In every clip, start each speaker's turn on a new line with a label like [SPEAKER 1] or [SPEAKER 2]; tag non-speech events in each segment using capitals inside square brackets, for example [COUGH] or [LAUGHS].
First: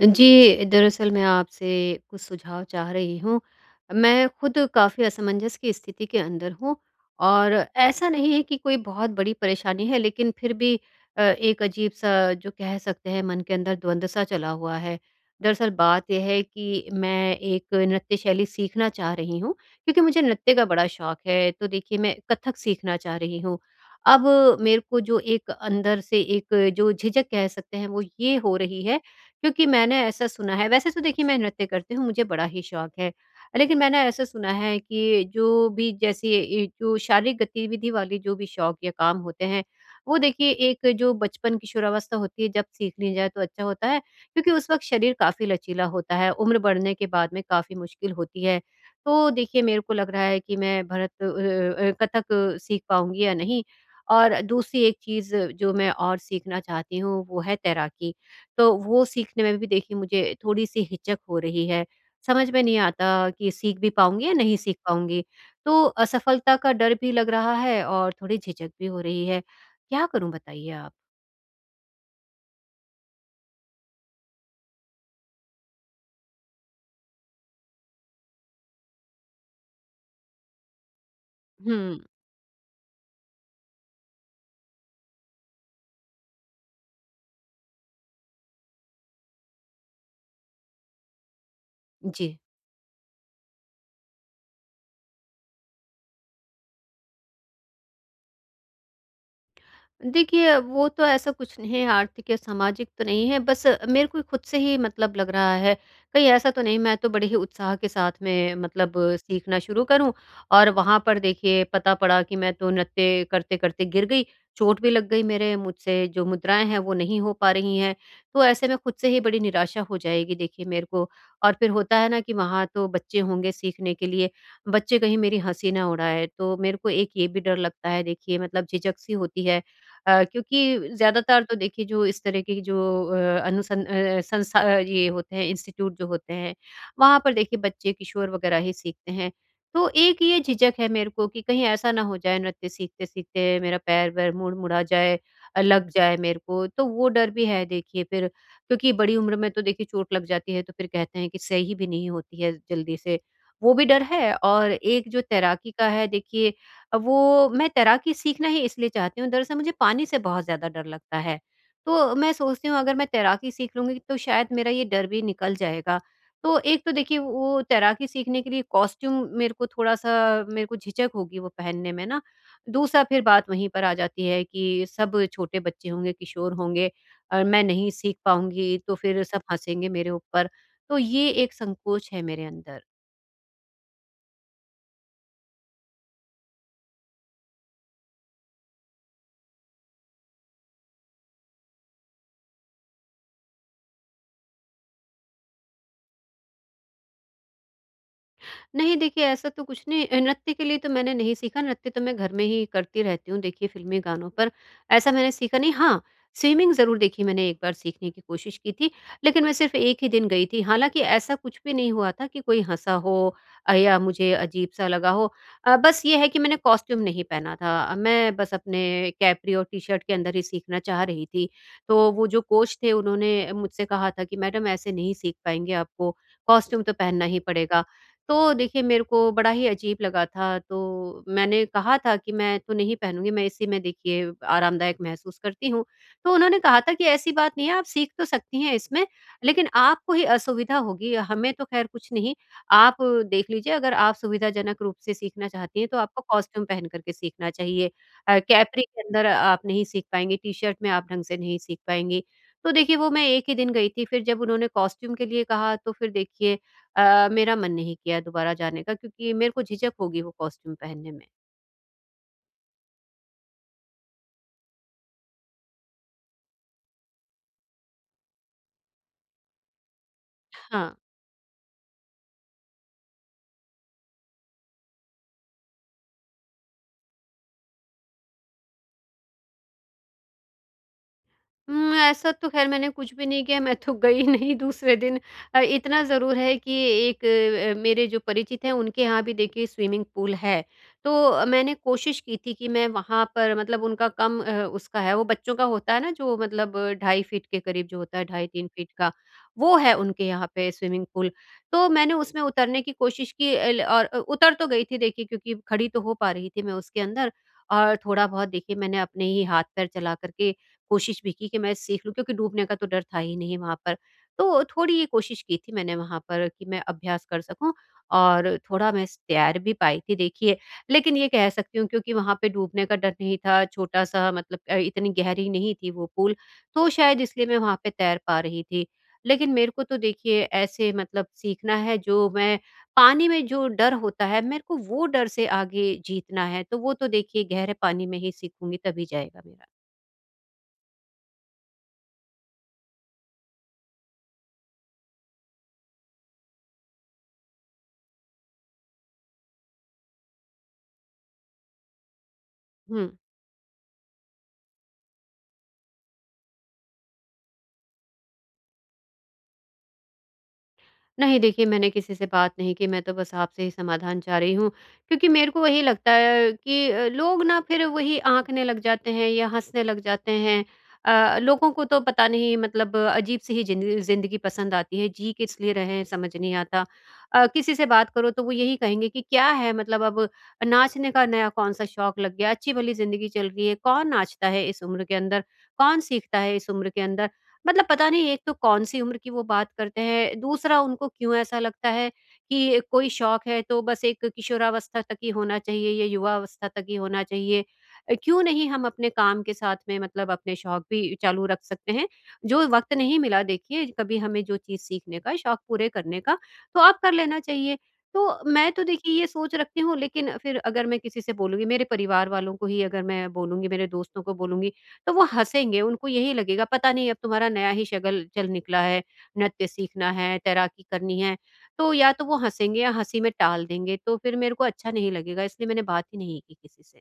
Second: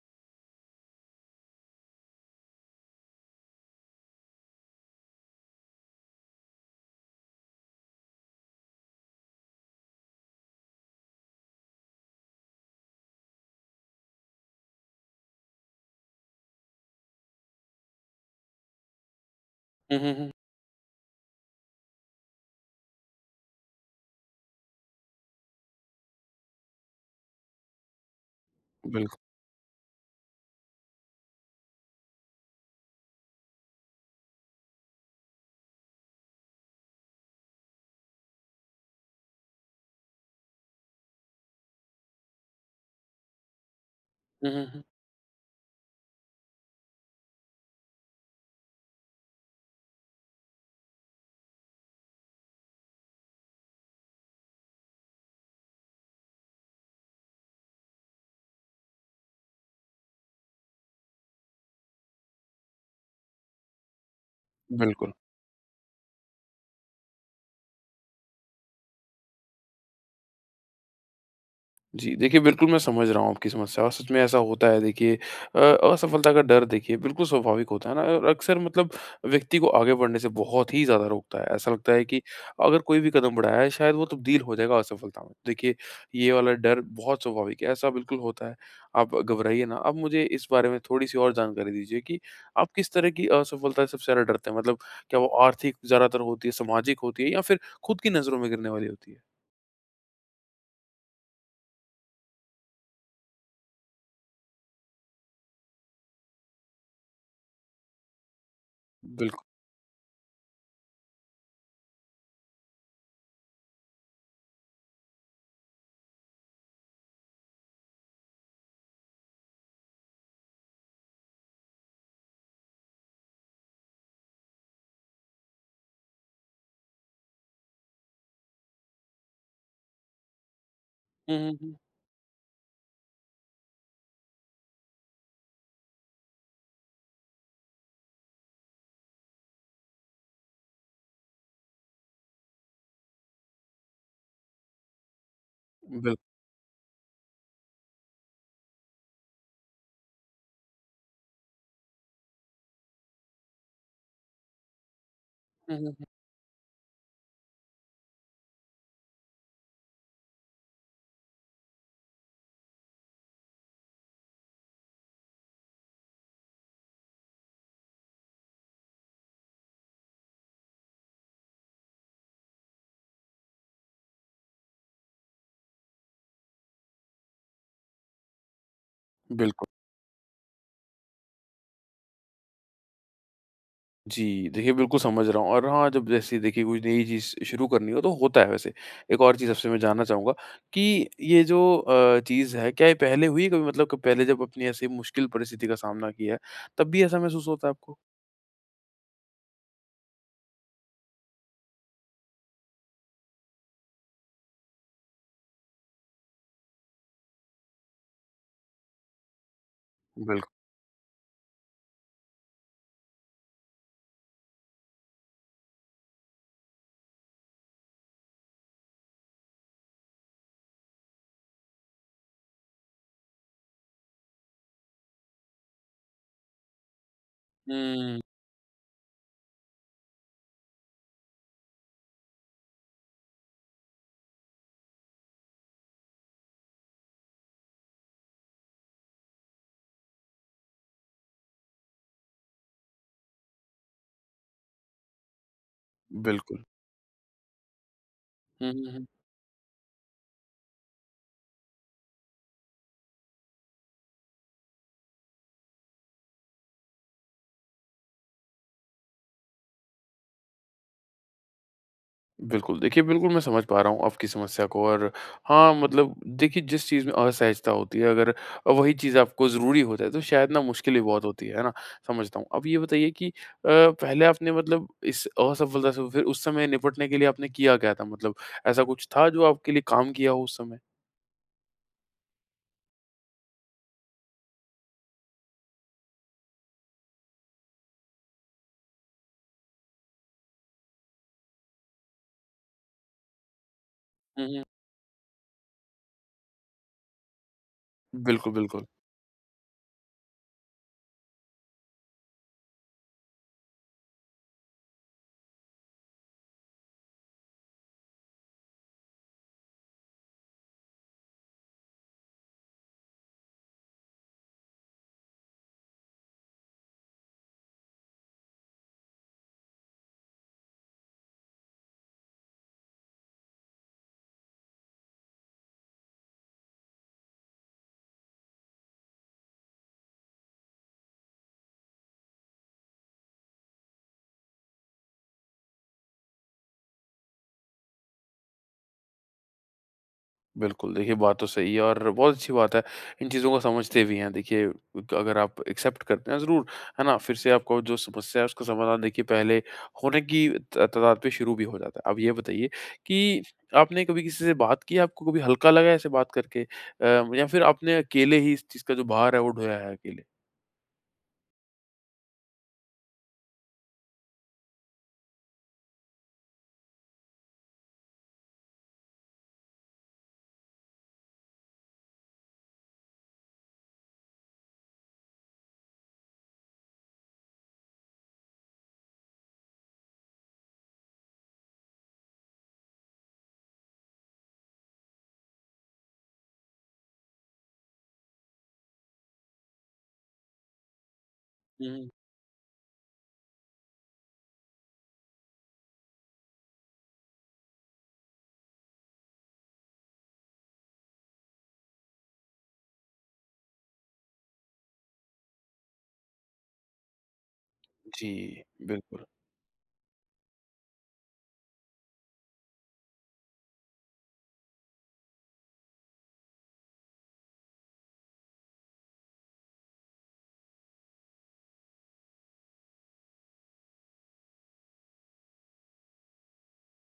[SPEAKER 1] जी, दरअसल मैं आपसे कुछ सुझाव चाह रही हूँ। मैं खुद काफ़ी असमंजस की स्थिति के अंदर हूँ और ऐसा नहीं है कि कोई बहुत बड़ी परेशानी है, लेकिन फिर भी एक अजीब-सा जो कह सकते हैं मन के अंदर द्वंद-सा चला हुआ है। दरअसल बात ये है कि मैं एक नृत्य शैली सीखना चाह रही हूँ,
[SPEAKER 2] हुँ,
[SPEAKER 1] क्योंकि
[SPEAKER 2] हुँ,
[SPEAKER 1] मुझे
[SPEAKER 2] हुँ।
[SPEAKER 1] नृत्य का बड़ा शौक है, तो देखिए मैं कथक सीखना चाह रही हूँ। अब मेरे को जो एक अंदर से एक जो झिझक कह सकते हैं वो ये हो रही है
[SPEAKER 2] बिल्कुल।
[SPEAKER 1] क्योंकि मैंने ऐसा सुना है वैसे तो देखिए मैं नृत्य करती हूँ, मुझे बड़ा ही शौक है। लेकिन मैंने ऐसा सुना है कि जो भी जैसे ये जो शारीरिक गतिविधि वाले जो भी शौक या काम होते हैं, वो देखिए एक जो बचपन किशोरावस्था होती है जब सीख ली जाए तो अच्छा होता है,
[SPEAKER 2] हुँ,
[SPEAKER 1] क्योंकि
[SPEAKER 2] हुँ,
[SPEAKER 1] उस
[SPEAKER 2] हुँ।
[SPEAKER 1] वक़्त शरीर काफ़ी लचीला होता है, उम्र बढ़ने के बाद में काफ़ी मुश्किल होती है। तो देखिए मेरे को लग रहा है कि मैं कथक सीख पाऊँगी या नहीं? और दूसरी एक चीज़ जो मैं और सीखना चाहती हूँ वो है तैराकी। तो वो सीखने में भी देखिए मुझे थोड़ी-सी हिचक हो रही है। समझ में नहीं आता कि सीख भी पाऊँगी या नहीं सीख
[SPEAKER 2] बिल्कुल।
[SPEAKER 1] पाऊँगी। तो असफलता का डर भी लग रहा है और थोड़ी झिझक भी हो रही है। क्या करूँ बताइए आप?
[SPEAKER 2] जी, देखिए बिल्कुल मैं समझ रहा हूँ आपकी समस्या और सच में ऐसा होता है देखिए अ, असफलता का डर देखिए बिल्कुल स्वाभाविक होता है ना और अक्सर मतलब व्यक्ति को आगे बढ़ने से बहुत ही ज़्यादा रोकता है। ऐसा लगता
[SPEAKER 1] हुँ,
[SPEAKER 2] है कि अगर कोई भी कदम बढ़ाया है शायद वो तब्दील हो जाएगा असफलता में। देखिए ये वाला डर बहुत स्वाभाविक है, ऐसा बिल्कुल होता है। आप घबराइए ना। आप मुझे इस बारे में थोड़ी-सी और जानकारी दीजिए कि
[SPEAKER 1] जी।
[SPEAKER 2] आप किस तरह की असफलता से सबसे ज़्यादा डरते हैं? मतलब क्या वो आर्थिक ज़्यादातर होती है, सामाजिक होती है या फिर खुद की नज़रों में गिरने वाली होती है?
[SPEAKER 1] देखिए, वो तो ऐसा कुछ नहीं है, आर्थिक या सामाजिक तो नहीं है, बस मेरे को खुद से ही मतलब लग रहा है, कहीं ऐसा तो नहीं मैं तो बड़े ही उत्साह के साथ में मतलब
[SPEAKER 2] बिल्कुल।
[SPEAKER 1] सीखना शुरू करूँ और वहाँ पर देखिए पता पड़ा कि मैं तो नृत्य करते-करते गिर गई, चोट भी लग गई मेरे मुझसे जो मुद्राएँ हैं वो नहीं हो पा रही हैं, तो ऐसे में खुद से ही बड़ी निराशा हो जाएगी देखिए मेरे को और फिर होता है ना कि वहाँ तो बच्चे होंगे सीखने के लिए, बच्चे कहीं मेरी हँसी ना उड़ाएँ, तो मेरे को एक ये भी डर लगता है देखिए मतलब झिझक सी होती है क्योंकि
[SPEAKER 2] हुँ,
[SPEAKER 1] ज़्यादातर
[SPEAKER 2] हुँ,
[SPEAKER 1] तो
[SPEAKER 2] हुँ।
[SPEAKER 1] देखिए जो इस तरह के जो संस्था ये होते हैं इंस्टीट्यूट जो होते हैं, वहाँ पर देखिए बच्चे किशोर वगैरह ही सीखते हैं। तो एक ये झिझक है मेरे को कि कहीं ऐसा ना हो जाए नृत्य सीखते-सीखते मेरा पैर-वैर मुड़-मुड़ा जाए लग
[SPEAKER 2] बिल।
[SPEAKER 1] जाए मेरे को, तो वो डर भी है देखिए फिर क्योंकि बड़ी उम्र में तो देखिए चोट लग जाती है, तो फिर कहते हैं कि सही भी नहीं होती है जल्दी से, वो भी डर है और एक जो तैराकी
[SPEAKER 2] हुँ,
[SPEAKER 1] का
[SPEAKER 2] हुँ, हुँ।
[SPEAKER 1] है देखिए वो मैं तैराकी सीखना ही इसलिए चाहती हूँ, दरअसल मुझे पानी से बहुत ज़्यादा डर लगता है। तो मैं सोचती हूँ अगर मैं तैराकी सीख लूँगी तो शायद मेरा ये डर भी निकल जाएगा। तो एक तो देखिए वो तैराकी सीखने के लिए कॉस्ट्यूम मेरे को थोड़ा-सा मेरे को झिझक होगी वो पहनने में ना। दूसरा फिर बात वहीं पर आ जाती है कि सब छोटे बच्चे होंगे, किशोर होंगे और मैं नहीं सीख पाऊँगी तो फिर सब
[SPEAKER 2] बिल्कुल।
[SPEAKER 1] हँसेंगे मेरे ऊपर। तो ये एक संकोच है मेरे अंदर।
[SPEAKER 2] जी, देखिए बिल्कुल समझ रहा हूँ और हाँ, जब जैसे देखिए कोई नई चीज़ शुरू करनी हो तो होता है वैसे। एक और चीज़ आपसे मैं जानना चाहूँगा कि ये जो चीज़ है क्या ये पहले हुई है कभी मतलब क पहले जब अपनी ऐसी मुश्किल परिस्थिति का सामना किया है, तब भी ऐसा महसूस होता है आपको?
[SPEAKER 1] नहीं देखिए, ऐसा तो कुछ नहीं नृत्य के लिए तो मैंने नहीं सीखा, नृत्य तो मैं घर में ही करती रहती हूँ देखिए फ़िल्मी गानों पर, ऐसा मैंने सीखा नहीं। हाँ, स्विमिंग ज़रूर देखिए मैंने एक बार सीखने की कोशिश की थी, लेकिन मैं सिर्फ़ 1 ही दिन गई
[SPEAKER 2] बिल्कुल।
[SPEAKER 1] थी। हालाँकि ऐसा कुछ भी नहीं हुआ था कि कोई हँसा हो या मुझे अजीब-सा लगा हो। बस ये है कि मैंने कॉस्ट्यूम नहीं पहना था, मैं बस अपने कैपरी और टी-शर्ट के अंदर ही सीखना चाह रही थी। तो वो जो कोच थे उन्होंने मुझसे कहा था कि मैडम ऐसे नहीं सीख पाएँगे, आपको कॉस्ट्यूम तो पहनना ही पड़ेगा।
[SPEAKER 2] हुँ।
[SPEAKER 1] तो देखिए मेरे को बड़ा ही अजीब लगा था, तो मैंने कहा था कि मैं तो नहीं पहनूँगी, मैं इसी में देखिए आरामदायक महसूस करती हूँ। तो उन्होंने कहा था कि ऐसी बात नहीं है, आप सीख तो सकती हैं इसमें, लेकिन आपको ही असुविधा होगी, हमें तो खैर कुछ नहीं। आप देख लीजिए अगर आप सुविधाजनक रूप से सीखना चाहती हैं, तो आपको
[SPEAKER 2] बिल्कुल।
[SPEAKER 1] कॉस्ट्यूम पहन कर के सीखना चाहिए।
[SPEAKER 2] हुँ,
[SPEAKER 1] कैपरी
[SPEAKER 2] हुँ,
[SPEAKER 1] के
[SPEAKER 2] हुँ।
[SPEAKER 1] अंदर आप नहीं सीख पाएँगी, टी-शर्ट में आप ढंग से नहीं सीख पाएँगी। तो देखिए वो मैं एक ही दिन गई थी, फिर जब उन्होंने कॉस्ट्यूम के लिए कहा, तो फिर देखिए मेरा मन नहीं किया दोबारा जाने का क्योंकि मेरे को झिझक होगी वो कॉस्ट्यूम पहनने में।
[SPEAKER 2] बिल्कुल, देखिए बिल्कुल मैं समझ पा रहा हूँ आपकी समस्या को और हाँ, मतलब देखिए जिस चीज़ में असहजता होती है अगर वही चीज़ आपको ज़रूरी हो जाए तो शायद ना मुश्किल
[SPEAKER 1] हाँ।
[SPEAKER 2] भी बहुत होती है ना? समझता हूँ। अब ये बताइए कि पहले आपने मतलब इस असफलता से फिर उस समय निपटने के लिए आपने किया क्या था? मतलब ऐसा कुछ था जो आपके लिए काम किया हो उस समय?
[SPEAKER 1] ऐसा तो ख़ैर मैंने कुछ भी नहीं किया, मैं तो गई नहीं दूसरे दिन। इतना ज़रूर है कि एक मेरे जो परिचित हैं उनके यहाँ भी देखिए स्विमिंग पूल है। तो मैंने कोशिश की थी कि मैं वहाँ पर मतलब
[SPEAKER 2] हुँ, हुँ।
[SPEAKER 1] उसका है, वो बच्चों का होता है ना जो मतलब ढाई फ़ीट के करीब जो होता है, ढाई
[SPEAKER 2] बिल्कुल,
[SPEAKER 1] 3
[SPEAKER 2] बिल्कुल।
[SPEAKER 1] फ़ीट का, वो है उनके यहाँ पे स्विमिंग पूल। तो मैंने उसमें उतरने की कोशिश की एल और अ, उतर तो गई थी देखिए क्योंकि खड़ी तो हो पा रही थी मैं उसके अंदर और थोड़ा-बहुत देखिए मैंने अपने ही हाथ-पैर चला कर के कोशिश भी की कि मैं सीख लूँ क्योंकि डूबने का तो डर था ही नहीं वहाँ पर। तो थोड़ी ये कोशिश की थी मैंने वहाँ पर कि मैं अभ्यास कर सकूँ और थोड़ा मैं स तैर भी पाई थी देखिए। लेकिन ये कह सकती हूँ क्योंकि वहाँ पे डूबने का डर नहीं था, छोटा-सा मतलब इतनी गहरी नहीं थी वो पूल, तो शायद इसलिए मैं वहाँ पे तैर पा रही थी। लेकिन मेरे को तो देखिए ऐसे मतलब सीखना है जो मैं पानी में जो डर होता है मेरे को वो डर से आगे जीतना है, तो वो तो देखिए गहरे पानी में ही सीखूँगी तभी जाएगा मेरा।
[SPEAKER 2] बिल्कुल, देखिए बात तो सही है और बहुत अच्छी बात है, इन चीज़ों को समझते भी हैं। देखिए क अगर आप एक्सेप्ट करते हैं ज़रूर, है ना? फिर से आपको जो समस्या है उसका समाधान देखिए पहले होने की त तादाद पे शुरू भी हो जाता है। अब ये बताइए
[SPEAKER 1] हुँ।
[SPEAKER 2] कि आपने कभी किसी से बात की है, आपको कभी हल्का लगा ऐसे बात करके? या फिर आपने अकेले ही इस चीज़ का जो भार है वो ढोया है अकेले?
[SPEAKER 1] नहीं देखिए मैंने किसी से बात नहीं की, मैं तो बस आपसे ही समाधान चाह रही हूँ। क्योंकि मेरे को वही लगता है कि लोग ना फिर वही आँकने लग जाते हैं या हँसने लग जाते हैं। लोगों को तो पता नहीं मतलब अजीब-सी ही जिंद ज़िंदगी पसंद आती है, जी किस लिए रहे हैं समझ नहीं आता। किसी से बात करो तो वो यही कहेंगे कि क्या है मतलब अब नाचने का नया कौन-सा शौक लग गया, अच्छी-भली ज़िंदगी चल रही है, कौन नाचता है इस उम्र के अंदर? कौन सीखता है इस उम्र के अंदर? मतलब पता नहीं एक तो कौन-सी उम्र की वो बात करते हैं, दूसरा उनको क्यों ऐसा
[SPEAKER 2] हुँ,
[SPEAKER 1] लगता
[SPEAKER 2] हुँ।
[SPEAKER 1] है कि कोई शौक है तो बस एक किशोरावस्था तक ही होना चाहिए या युवावस्था तक ही होना चाहिए। क्यों नहीं हम अपने काम के साथ में मतलब अपने शौक भी चालू रख सकते हैं? जो वक़्त नहीं मिला देखिए कभी हमें जो चीज़ सीखने का, शौक पूरे करने का, तो अब कर लेना चाहिए।
[SPEAKER 2] जी,
[SPEAKER 1] तो मैं तो देखिए
[SPEAKER 2] बिल्कुल।
[SPEAKER 1] ये सोच रखती हूँ लेकिन फिर अगर मैं किसी से बोलूँगी, मेरे परिवार वालों को ही अगर मैं बोलूँगी, मेरे दोस्तों को बोलूँगी तो वो हँसेंगे, उनको यही लगेगा पता नहीं अब तुम्हारा नया ही शगल चल निकला है, नृत्य सीखना है, तैराकी करनी है। तो या तो वो हँसेंगे या हँसी में टाल देंगे, तो फिर मेरे को अच्छा नहीं लगेगा इसलिए मैंने बात ही नहीं की किसी से।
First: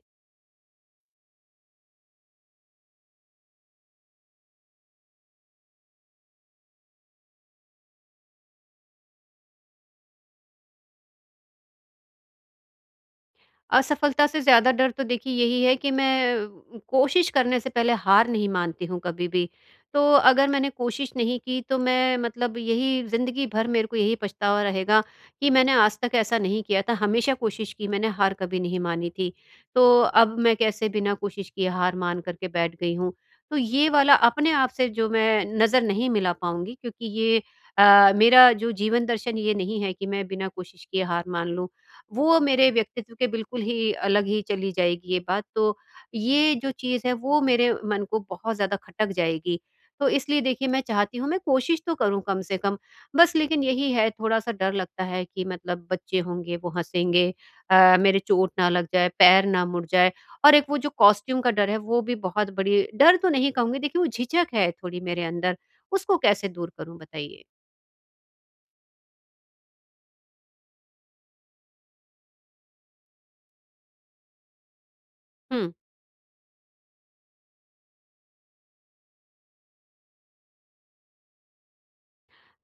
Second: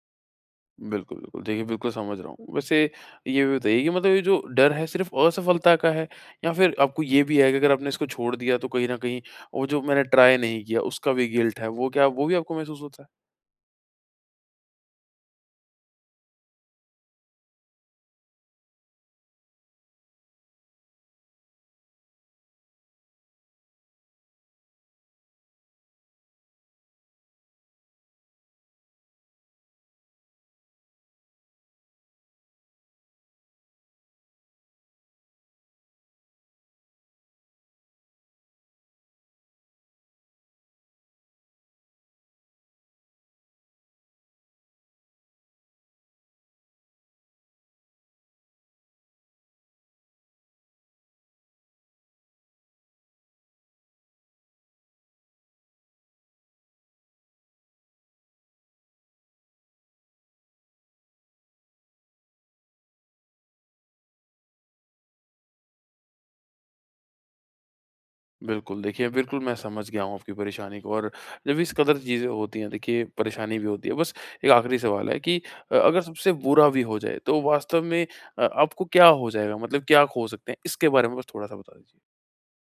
[SPEAKER 2] बिल्कुल, बिल्कुल। देखिए, बिल्कुल समझ रहा हूँ। वैसे ये भी बताइए कि मतलब ये जो डर है सिर्फ़ असफलता का है या फिर आपको ये भी है कि अगर आपने इसको छोड़ दिया तो कहीं न कहीं वो जो मैंने ट्राई नहीं किया उसका भी गिल्ट है, वो क्या वो भी आपको महसूस होता है?
[SPEAKER 1] असफलता से ज़्यादा डर तो देखिए यही है कि मैं कोशिश करने से पहले हार नहीं मानती हूँ कभी भी। तो अगर मैंने कोशिश नहीं की तो मैं मतलब यही ज़िंदगी भर मेरे को यही पछतावा रहेगा कि मैंने आज तक ऐसा नहीं किया था, हमेशा कोशिश की मैंने हार कभी नहीं मानी थी। तो अब मैं कैसे बिना कोशिश किए हार मान कर के बैठ गई हूँ। तो ये वाला अपने आप से जो मैं नज़र नहीं मिला पाऊँगी क्योंकि ये मेरा जो जीवन दर्शन ये नहीं है कि मैं बिना कोशिश किए हार मान लूँ। वो मेरे व्यक्तित्व के बिल्कुल ही अलग ही चली जाएगी ये बात, तो ये जो चीज़ है वो मेरे मन को बहुत ज़्यादा खटक जाएगी। तो इसलिए देखिए मैं चाहती हूँ मैं कोशिश तो करूँ कम से कम, बस लेकिन यही है थोड़ा-सा डर लगता है कि मतलब बच्चे होंगे वो हँसेंगे मेरे चोट ना लग जाए, पैर ना मुड़ जाए और एक वो जो कॉस्ट्यूम का डर है वो भी बहुत बड़ी डर तो नहीं कहूँगी देखिए वो झिझक है थोड़ी मेरे अंदर, उसको कैसे दूर करूँ बताइए?
[SPEAKER 2] बिल्कुल, देखिए बिल्कुल मैं समझ गया हूँ आपकी परेशानी को और जब इस कदर चीज़ें होती हैं देखिए परेशानी भी होती है। बस एक आखिरी सवाल है कि
[SPEAKER 1] हुँ।
[SPEAKER 2] अगर सबसे बुरा भी हो जाए तो वास्तव में आपको क्या हो जाएगा? मतलब क्या खो सकते हैं? इसके बारे में बस थोड़ा-सा बता दीजिए।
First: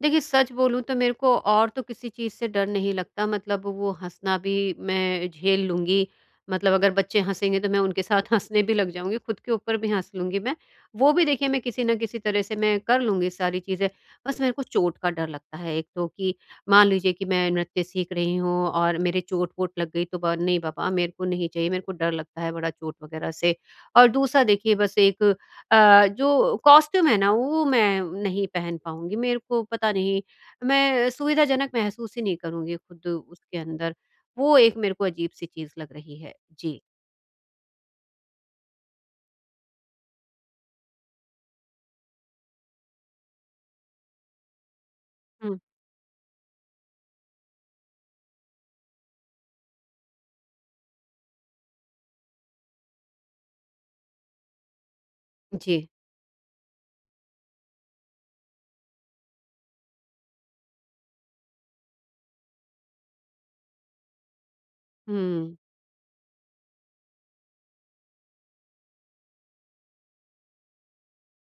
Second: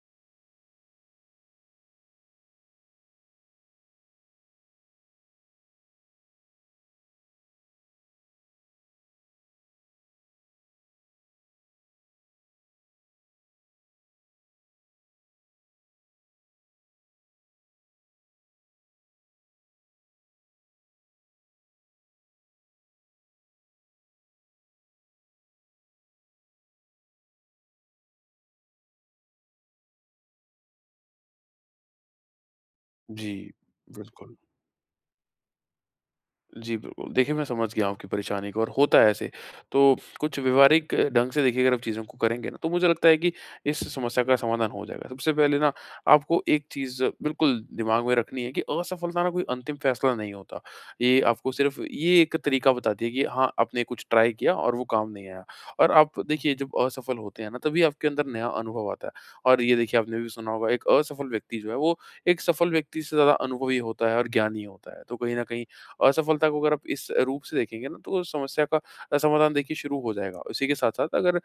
[SPEAKER 1] देखिए, सच बोलूँ तो मेरे को और तो किसी चीज़ से डर नहीं लगता मतलब वो हँसना भी मैं झेल लूँगी। मतलब अगर बच्चे हँसेंगे तो मैं उनके साथ [LAUGHS] हँसने भी लग जाऊँगी, खुद के ऊपर भी हँस लूँगी मैं। वो भी देखिए मैं किसी न किसी तरह से मैं कर लूँगी सारी चीज़ें। बस मेरे को चोट का डर लगता है एक तो कि मान लीजिए कि मैं नृत्य सीख रही हूँ और मेरे चोट-वोट लग गई तो ब नहीं बाबा मेरे को नहीं चाहिए, मेरे को डर लगता है बड़ा चोट वग़ैरह से। और दूसरा देखिए बस एक जो कॉस्ट्यूम है ना वो मैं नहीं पहन पाऊँगी। मेरे को पता नहीं मैं सुविधाजनक महसूस ही नहीं करूँगी खुद
[SPEAKER 2] जी,
[SPEAKER 1] उसके अंदर।
[SPEAKER 2] बिल्कुल।
[SPEAKER 1] वो एक मेरे को अजीब-सी चीज़ लग रही है।
[SPEAKER 2] जी,
[SPEAKER 1] जी।
[SPEAKER 2] बिल्कुल। देखिए, मैं समझ गया हूँ आपकी परेशानी को और होता है ऐसे। तो कुछ व्यवहारिक ढंग से देखिए अगर आप चीज़ों को करेंगे ना, तो मुझे लगता है कि इस समस्या का समाधान हो जाएगा। सबसे
[SPEAKER 1] हुँ।
[SPEAKER 2] पहले ना आपको एक चीज़ बिल्कुल दिमाग में रखनी है कि असफलता ना कोई अंतिम फैसला नहीं होता। ये आपको सिर्फ़ ये एक तरीका बताती है कि हाँ, आपने कुछ ट्राई किया और वो काम नहीं आया।
[SPEAKER 1] जी।
[SPEAKER 2] और आप देखिए जब असफल होते हैं ना, तभी आपके अंदर नया अनुभव आता है। और ये देखिए आपने भी सुना होगा एक असफल व्यक्ति जो है, वो एक सफल व्यक्ति से ज़्यादा अनुभवी होता है और ज्ञानी होता है। तो कहीं न
[SPEAKER 1] हुँ।
[SPEAKER 2] कहीं असफलता को अगर आप इस रूप से देखेंगे ना तो समस्या का समाधान देखिए शुरू हो जाएगा। उसी के साथ-साथ अगर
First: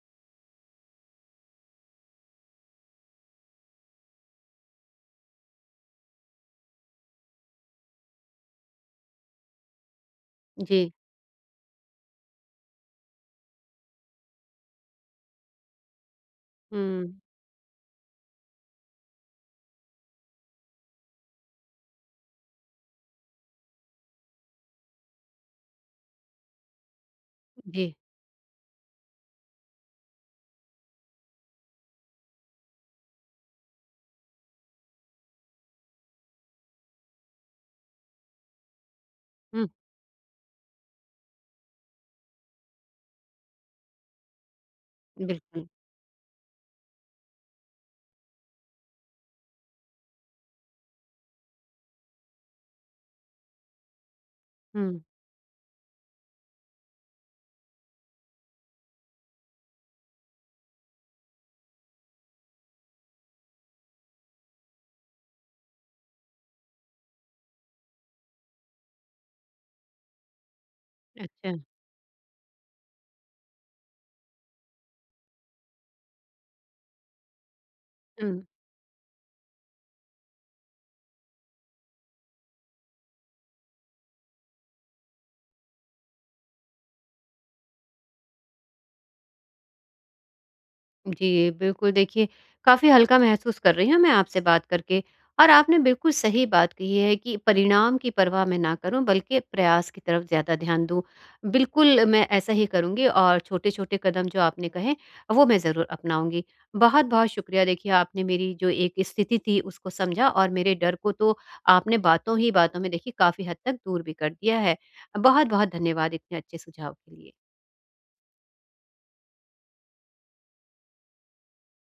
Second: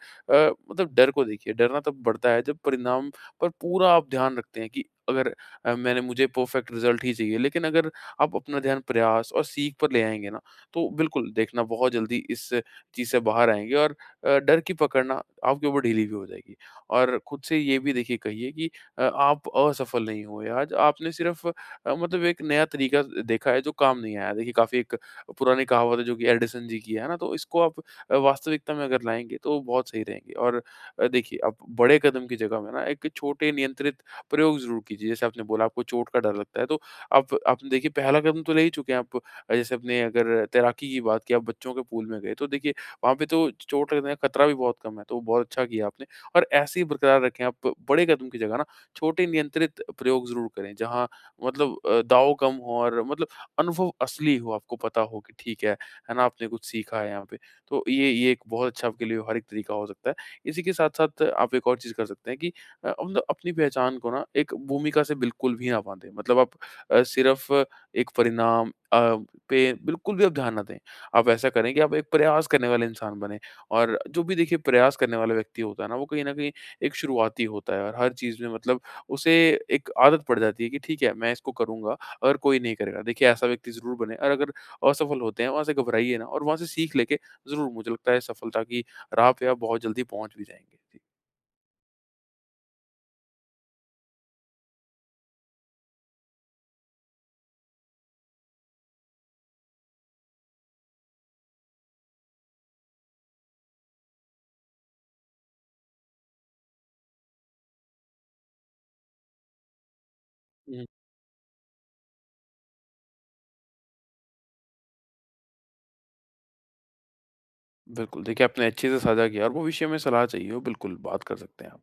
[SPEAKER 2] मतलब डर को देखिए, डरना तब बढ़ता है जब परिणाम पर पूरा आप ध्यान रखते हैं कि अगर मैंने मुझे परफेक्ट रिज़ल्ट ही चाहिए, लेकिन अगर आप अपना ध्यान प्रयास और सीख पर ले आएँगे ना, तो
[SPEAKER 1] जी।
[SPEAKER 2] बिल्कुल देखना बहुत जल्दी इस चीज़ से बाहर आएँगे और डर की पकड़ ना आपके ऊपर ढीली भी हो जाएगी। और
[SPEAKER 1] हुँ।
[SPEAKER 2] खुद से ये भी देखिए कहिए कि आप असफल नहीं हुए आज, आपने सिर्फ़ मतलब एक नया तरीका देखा है जो काम नहीं आया। देखिए काफ़ी एक पुरानी कहावत है जो कि एडिसन जी की है ना, तो इसको आप
[SPEAKER 1] जी।
[SPEAKER 2] वास्तविकता में अगर लाएँगे तो बहुत सही रहेंगे। और देखिए आप बड़े कदम की जगह में ना एक छोटे नियंत्रित प्रयोग ज़रूर कीजिए। जैसे आपने बोला आपको चोट का डर लगता है तो आप आपने देखिए पहला कदम तो ले ही चुके हैं आप।
[SPEAKER 1] हुँ।
[SPEAKER 2] जैसे आपने अगर तैराकी की बात की आप बच्चों के पूल में गए तो देखिए वहाँ पे तो चोट लगने का खतरा भी बहुत कम है तो बहुत अच्छा
[SPEAKER 1] बिल्कुल।
[SPEAKER 2] किया आपने। और ऐसे ही बरकरार रखें आप बड़े कदम की जगह ना छोटे नियंत्रित प्रयोग ज़रूर करें। जहाँ मतलब दाव कम हो और मतलब अनुभव असली हो, आपको पता
[SPEAKER 1] हुँ।
[SPEAKER 2] हो कि ठीक है ना? आपने कुछ सीखा है यहाँ पे। तो ये एक बहुत अच्छा आपके लिए व्यवहारिक तरीका हो सकता है। इसी के साथ-साथ आप एक और चीज़ कर सकते हैं कि मतलब अपनी पहचान को ना एक भूमिका से बिल्कुल भी ना बाँधें। मतलब आप सिर्फ़ एक परिणाम पे बिल्कुल भी आप ध्यान ना दें। आप ऐसा
[SPEAKER 1] अच्छा।
[SPEAKER 2] करें कि आप एक प्रयास करने वाले इंसान बनें और जो भी देखिए प्रयास करने वाला व्यक्ति होता है ना, वो कहीं न कहीं एक शुरुआती होता है और हर चीज़
[SPEAKER 1] हुँ।
[SPEAKER 2] में मतलब उसे एक आदत पड़ जाती है कि ठीक है, मैं इसको करूँगा, अगर कोई नहीं करेगा। देखिए, ऐसा व्यक्ति ज़रूर बने और अगर असफल होते हैं, वहाँ से घबराइए ना और वहाँ से सीख लेके ज़रूर मुझे लगता है सफलता की राह पे आप बहुत जल्दी पहुँच भी जाएँगे। जी।
[SPEAKER 1] जी, बिल्कुल देखिए, काफ़ी हल्का महसूस कर रही हूँ मैं आपसे बात करके और आपने बिल्कुल सही बात कही है कि परिणाम की परवाह मैं ना करूँ बल्कि प्रयास की तरफ ज़्यादा ध्यान दूँ। बिल्कुल मैं ऐसा ही करूँगी और छोटे-छोटे कदम जो आपने कहे वो मैं ज़रूर अपनाऊँगी। बहुत-बहुत शुक्रिया देखिए आपने मेरी जो एक स्थिति थी उसको समझा और मेरे
[SPEAKER 2] हुँ,
[SPEAKER 1] डर को तो आपने बातों ही बातों में देखिए काफ़ी हद तक दूर भी कर दिया है। बहुत-बहुत धन्यवाद इतने अच्छे सुझाव के लिए।
[SPEAKER 2] बिल्कुल। देखिए, आपने अच्छे से साझा किया और भविष्य में सलाह चाहिए हो, बिल्कुल बात कर सकते हैं आप।